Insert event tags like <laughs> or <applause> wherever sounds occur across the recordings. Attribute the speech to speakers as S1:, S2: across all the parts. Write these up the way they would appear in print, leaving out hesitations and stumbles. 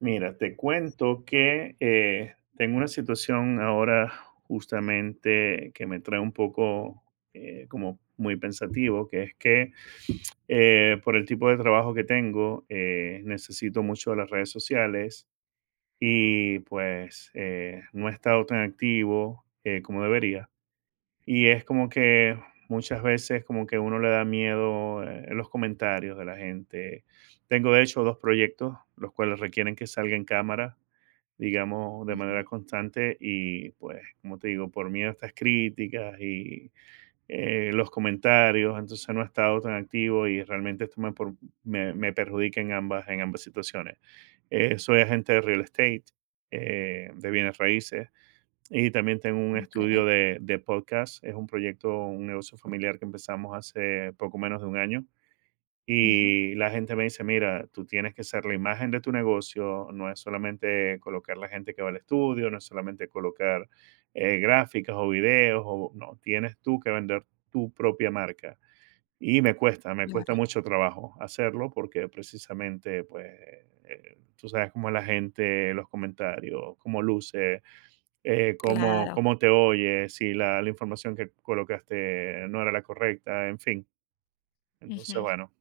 S1: Mira, te cuento que tengo una situación ahora justamente que me trae un poco como muy pensativo, que es que por el tipo de trabajo que tengo, necesito mucho de las redes sociales y pues no he estado tan activo como debería. Y es como que muchas veces como que uno le da miedo los comentarios de la gente. Tengo de hecho dos proyectos, los cuales requieren que salga en cámara, digamos, de manera constante y pues, como te digo, por miedo a estas críticas y los comentarios, entonces no he estado tan activo y realmente esto me perjudica en ambas situaciones. Soy agente de real estate, de bienes raíces y también tengo un
S2: Okey.
S1: estudio de podcast. Es un proyecto, un negocio familiar que empezamos hace poco menos de un año.
S2: Ujú.
S1: Y la gente me dice, mira, tú tienes que ser la imagen de tu negocio, no es solamente colocar la gente que va al estudio, no es solamente colocar gráficas o videos, o, no, tienes tú que vender tu propia marca. Y me cuesta mucho trabajo hacerlo porque precisamente, pues, tú sabes cómo es la gente, los comentarios, cómo luce, eh, cómo,
S2: Claro.
S1: cómo te oyes, si la información que colocaste no era la correcta, en fin. Entonces,
S2: Ujú.
S1: bueno,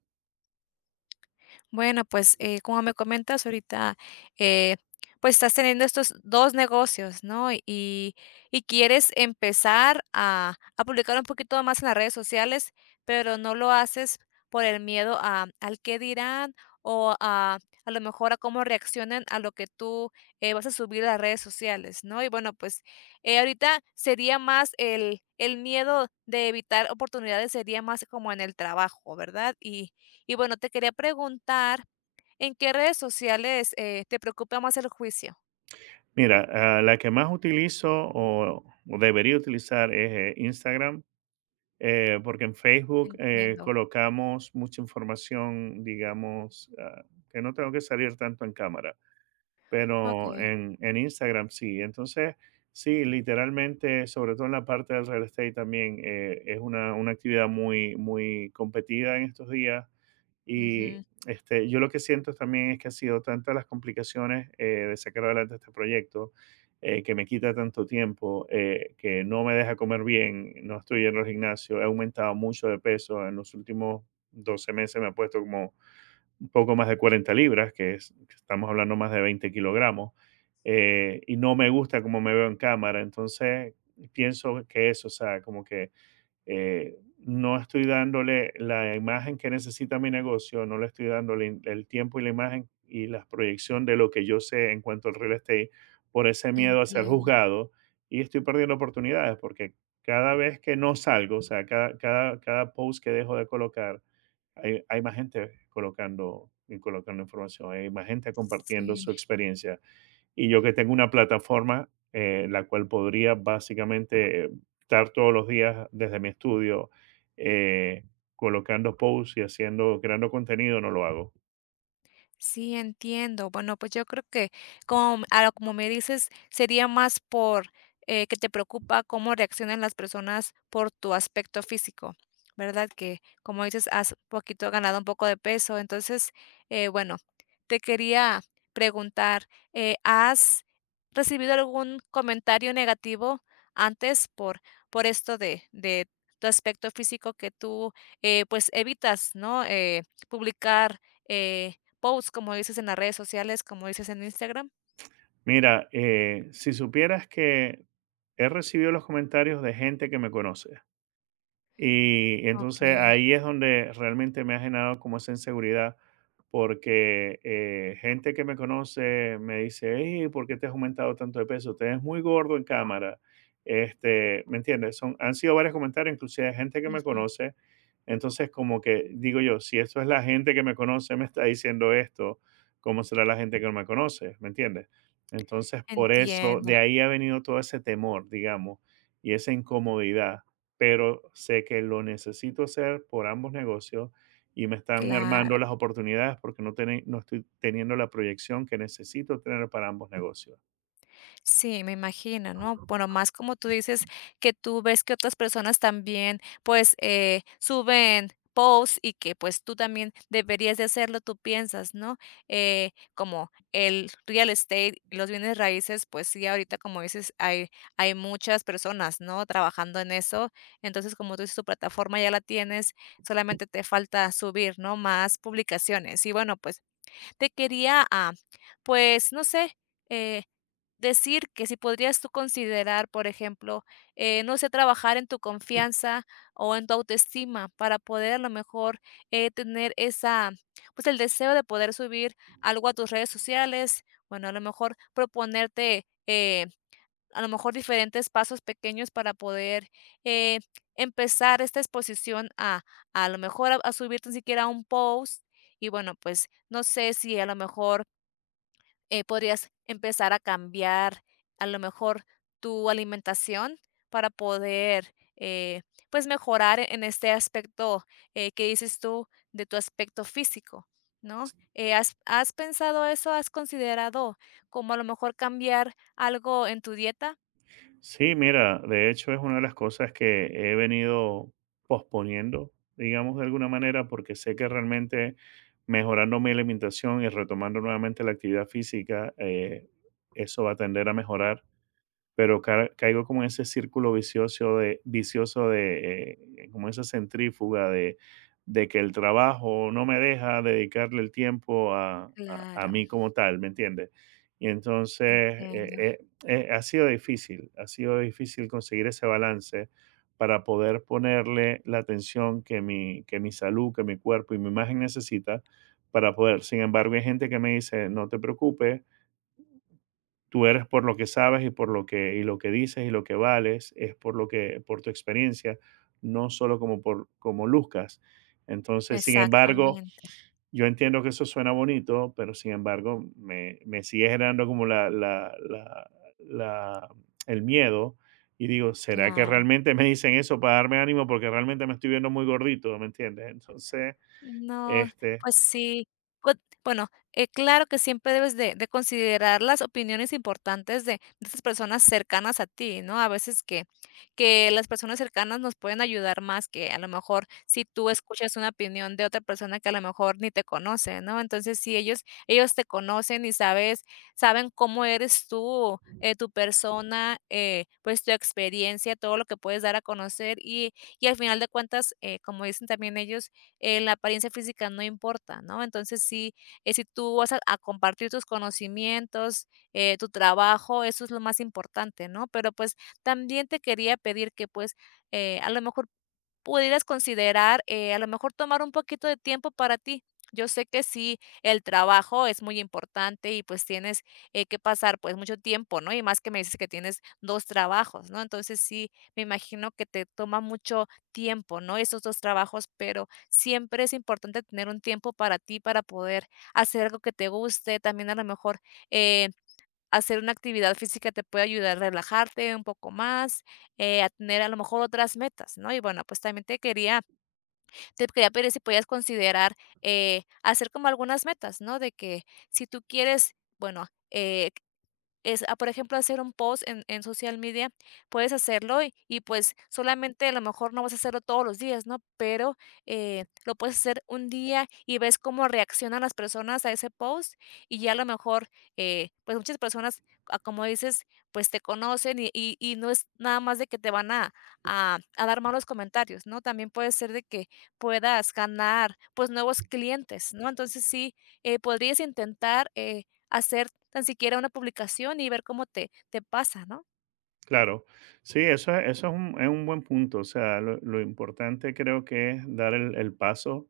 S2: Bueno, pues, como me comentas ahorita, eh, pues, estás teniendo estos 2 negocios, ¿no? Y quieres empezar a publicar un poquito más en las redes sociales, pero no lo haces por el miedo a al qué dirán, o a lo mejor a cómo reaccionan a lo que tú, vas a subir a las redes sociales, ¿no? Y bueno, pues, ahorita sería más el miedo de evitar oportunidades, sería más como en el trabajo, ¿verdad? Y bueno, te quería preguntar, ¿en qué redes sociales, te preocupa más el juicio?
S1: mira, la que más utilizo o debería utilizar es Instagram, porque en Facebook
S2: Entiendo.
S1: colocamos mucha información, digamos, que no tengo que salir tanto en cámara, pero
S2: Okey.
S1: en Instagram sí. Entonces, sí, literalmente, sobre todo en la parte del real estate también, es una actividad muy, muy competida en estos días. Y
S2: Ujú.
S1: este, yo lo que siento también es que han sido tantas las complicaciones de sacar adelante este proyecto, que me quita tanto tiempo, que no me deja comer bien, no estoy en el gimnasio, he aumentado mucho de peso, en los últimos 12 meses me he puesto como un poco más de 40 libras, que es, que estamos hablando más de 20 kilogramos, y no me gusta como me veo en cámara, entonces pienso que eso, o sea, como que no estoy dándole la imagen que necesita mi negocio, no le estoy dando el tiempo y la imagen y la proyección de lo que yo sé en cuanto al real estate por ese miedo a ser
S2: Entiendo.
S1: juzgado y estoy perdiendo oportunidades porque cada vez que no salgo, o sea, cada post que dejo de colocar, hay más gente colocando, y colocando información, hay más gente compartiendo su
S2: Sí.
S1: experiencia y yo que tengo una plataforma, la cual podría básicamente estar todos los días desde mi estudio eh, colocando posts y haciendo, creando contenido, no lo hago.
S2: Sí, entiendo. Bueno, pues yo creo que como, a lo como me dices, sería más por que te preocupa cómo reaccionan las personas por tu aspecto físico, ¿verdad? Que como dices, has poquito ganado un poco de peso. Entonces, bueno, te quería preguntar, ¿has recibido algún comentario negativo antes por esto de tu aspecto físico que tú pues evitas, ¿no? Publicar. Eh, posts, como dices, en las redes sociales, como dices en Instagram.
S1: Mira, si supieras que he recibido los comentarios de gente que me conoce. Y entonces
S2: Okey,
S1: ahí es donde realmente me ha generado como esa inseguridad, porque gente que me conoce me dice, hey, ¿por qué te has aumentado tanto de peso? Te ves muy gordo en cámara. Este, ¿me entiendes? Han sido varios comentarios, inclusive de gente que me
S2: ujú,
S1: conoce. Entonces, como que digo yo, si esto es la gente que me conoce, me está diciendo esto, ¿cómo será la gente que no me conoce? ¿Me entiendes? Entonces, por eso, de
S2: entiendo,
S1: ahí ha venido todo ese temor, digamos, y esa incomodidad, pero sé que lo necesito hacer por ambos negocios y me están
S2: claro.
S1: armando las oportunidades porque no estoy teniendo la proyección que necesito tener para ambos negocios.
S2: Sí, me imagino, ¿no? Bueno, más como tú dices, que tú ves que otras personas también, pues, suben posts y que, pues, tú también deberías de hacerlo, tú piensas, ¿no? Como el real estate, los bienes raíces, pues sí, ahorita como dices, hay muchas personas, ¿no? Trabajando en eso. Entonces, como tú dices, tu plataforma ya la tienes, solamente te falta subir, ¿no? Más publicaciones. Y bueno, pues te quería, pues, no sé, eh, decir que si podrías tú considerar, por ejemplo, no sé, trabajar en tu confianza o en tu autoestima para poder a lo mejor tener esa, pues el deseo de poder subir algo a tus redes sociales, bueno, a lo mejor proponerte... a lo mejor diferentes pasos pequeños para poder, eh, empezar esta exposición a lo mejor a subir tan siquiera un post y bueno, pues, no sé si a lo mejor, podrías empezar a cambiar a lo mejor tu alimentación para poder, pues, mejorar en este aspecto, que dices tú de tu aspecto físico, ¿no? Has pensado eso? ¿Has considerado como a lo mejor cambiar algo en tu dieta?
S1: Sí, mira, de hecho es una de las cosas que he venido posponiendo, digamos de alguna manera, porque sé que realmente mejorando mi alimentación y retomando nuevamente la actividad física, eso va a tender a mejorar, pero caigo como en ese círculo vicioso de, como esa centrífuga de, que el trabajo no me deja dedicarle el tiempo a
S2: Claro,
S1: mí como tal, ¿me entiendes? Y entonces
S2: entiendo.
S1: ha sido difícil conseguir ese balance para poder ponerle la atención que mi salud, que mi cuerpo y mi imagen necesita para poder. Sin embargo, hay gente que me dice, no te preocupes, tú eres por lo que sabes y por lo que, y lo que dices y lo que vales, es por lo que, por tu experiencia, no solo como por como luzcas. Entonces, sin embargo,
S2: Exactamente,
S1: yo entiendo que eso suena bonito, pero sin embargo, me sigue generando como la- el miedo. Y digo, ¿será que
S2: claro.
S1: realmente me dicen eso para darme ánimo? Porque realmente me estoy viendo muy gordito, ¿me entiendes? Entonces,
S2: No,
S1: este,
S2: pues sí. Bue bueno, claro que siempre debes de considerar las opiniones importantes de esas personas cercanas a ti, ¿no? A veces que las personas cercanas nos pueden ayudar más que a lo mejor si tú escuchas una opinión de otra persona que a lo mejor ni te conoce, ¿no? Entonces, si ellos te conocen y saben cómo eres tú, tu persona, pues, tu experiencia, todo lo que puedes dar a conocer y al final de cuentas, como dicen también ellos la apariencia física no importa, ¿no? Entonces, sí, si tú vas a compartir tus conocimientos, tu trabajo, eso es lo más importante, ¿no? Pero pues también te quería pedir que pues a lo mejor pudieras considerar, a lo mejor tomar un poquito de tiempo para ti. Yo sé que sí, el trabajo es muy importante y pues tienes que pasar pues mucho tiempo, ¿no? Y más que me dices que tienes dos trabajos, ¿no? Entonces sí, me imagino que te toma mucho tiempo, ¿no? Esos dos trabajos, pero siempre es importante tener un tiempo para ti, para poder hacer algo que te guste, también a lo mejor eh, hacer una actividad física te puede ayudar a relajarte un poco más, a tener a lo mejor otras metas, ¿no? Y bueno, pues también te quería, pedir si podías considerar hacer como algunas metas, ¿no? De que si tú quieres, bueno, es, por ejemplo, hacer un post en social media, puedes hacerlo y pues, solamente a lo mejor no vas a hacerlo todos los días, ¿no? Pero, lo puedes hacer un día y ves cómo reaccionan las personas a ese post y ya a lo mejor, pues, muchas personas, como dices, pues, te conocen y no es nada más de que te van a dar malos comentarios, ¿no? También puede ser de que puedas ganar, pues, nuevos clientes, ¿no? Entonces sí, podrías intentar, hacer tan siquiera una publicación y ver cómo te pasa, ¿no?
S1: claro, sí, es un buen punto. O sea, lo importante creo que es dar el paso.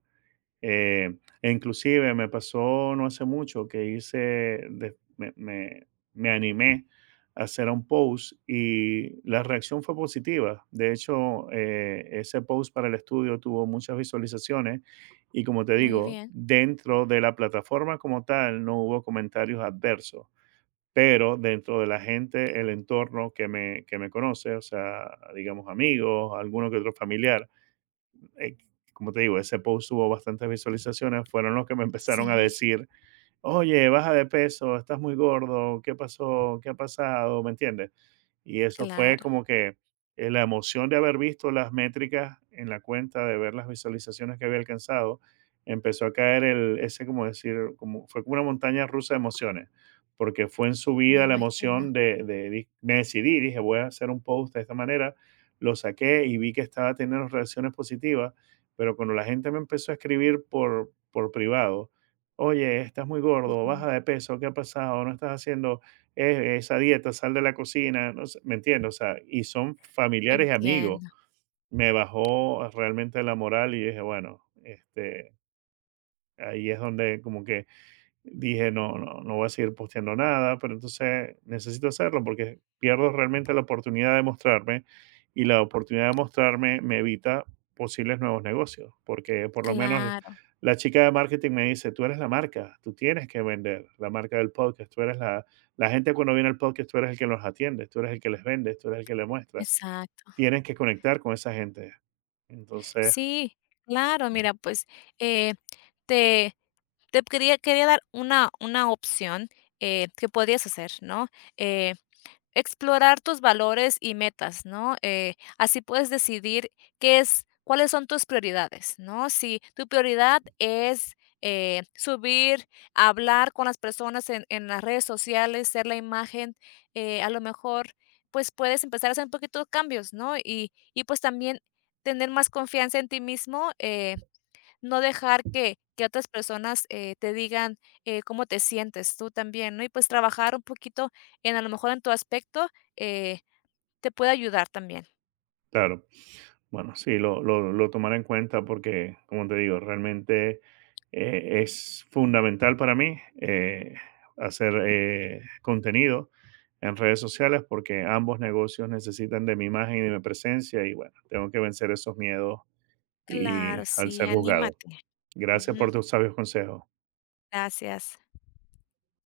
S1: eh, E inclusive me pasó no hace mucho que hice, de- me, me- me animé a hacer un post y la reacción fue positiva. De hecho, ese post para el estudio tuvo muchas visualizaciones y como te
S2: Muy
S1: digo,
S2: bien.
S1: dentro de la plataforma como tal no hubo comentarios adversos. Pero dentro de la gente, el entorno que me conoce, o sea, digamos amigos, alguno que otro familiar, eh, como te digo, ese post tuvo bastantes visualizaciones, fueron los que me <laughs> empezaron a
S2: Sí,
S1: decir, oye, baja de peso, estás muy gordo, ¿qué pasó? ¿Qué ha pasado? ¿Me entiendes? Y eso fue
S2: claro,
S1: como que la emoción de haber visto las métricas en la cuenta, de ver las visualizaciones que había alcanzado, empezó a caer el, ese, como decir, como, fue como una montaña rusa de emociones, porque fue en su
S2: me
S1: vida la
S2: imagino.
S1: emoción de, me decidí, dije, voy a hacer un post de esta manera, lo saqué y vi que estaba teniendo reacciones positivas, pero cuando la gente me empezó a escribir por privado, oye, estás muy gordo,
S2: Ujú,
S1: baja de peso, ¿qué ha pasado? No estás haciendo esa dieta, sal de la cocina, no sé, ¿me entiendes? O sea, y son familiares y amigos.
S2: entiendo.
S1: Me bajó realmente la moral y dije, bueno, este, ahí es donde como que dije, no, no, no voy a seguir posteando nada, pero entonces necesito hacerlo porque pierdo realmente la oportunidad de mostrarme y la oportunidad de mostrarme me evita posibles nuevos negocios, porque por lo menos
S2: Claro,
S1: la chica de marketing me dice, tú eres la marca, tú tienes que vender la marca del podcast, tú eres la, la gente cuando viene al podcast, tú eres el que los atiende, tú eres el que les vende, tú eres el que les muestra,
S2: exacto.
S1: tienes que conectar con esa gente. Entonces...
S2: Sí, claro, mira, pues, eh, te quería dar una opción, que podrías hacer, ¿no? Eh, explorar tus valores y metas, ¿no? Así puedes decidir qué es, cuáles son tus prioridades, ¿no? Si tu prioridad es subir, hablar con las personas en las redes sociales, ser la imagen, a lo mejor, pues puedes empezar a hacer un poquito de cambios, ¿no? Y pues también tener más confianza en ti mismo. No dejar que otras personas, te digan, cómo te sientes tú también, ¿no? Y, pues, trabajar un poquito en, a lo mejor, en tu aspecto, eh, te puede ayudar también.
S1: Claro. Bueno, sí, lo tomaré en cuenta porque, como te digo, realmente es fundamental para mí hacer contenido en redes sociales porque ambos negocios necesitan de mi imagen y de mi presencia y bueno, tengo que vencer esos miedos y
S2: Claro,
S1: al
S2: sí,
S1: ser juzgado.
S2: anímate.
S1: Gracias por
S2: Ujú,
S1: tus sabios consejos.
S2: gracias.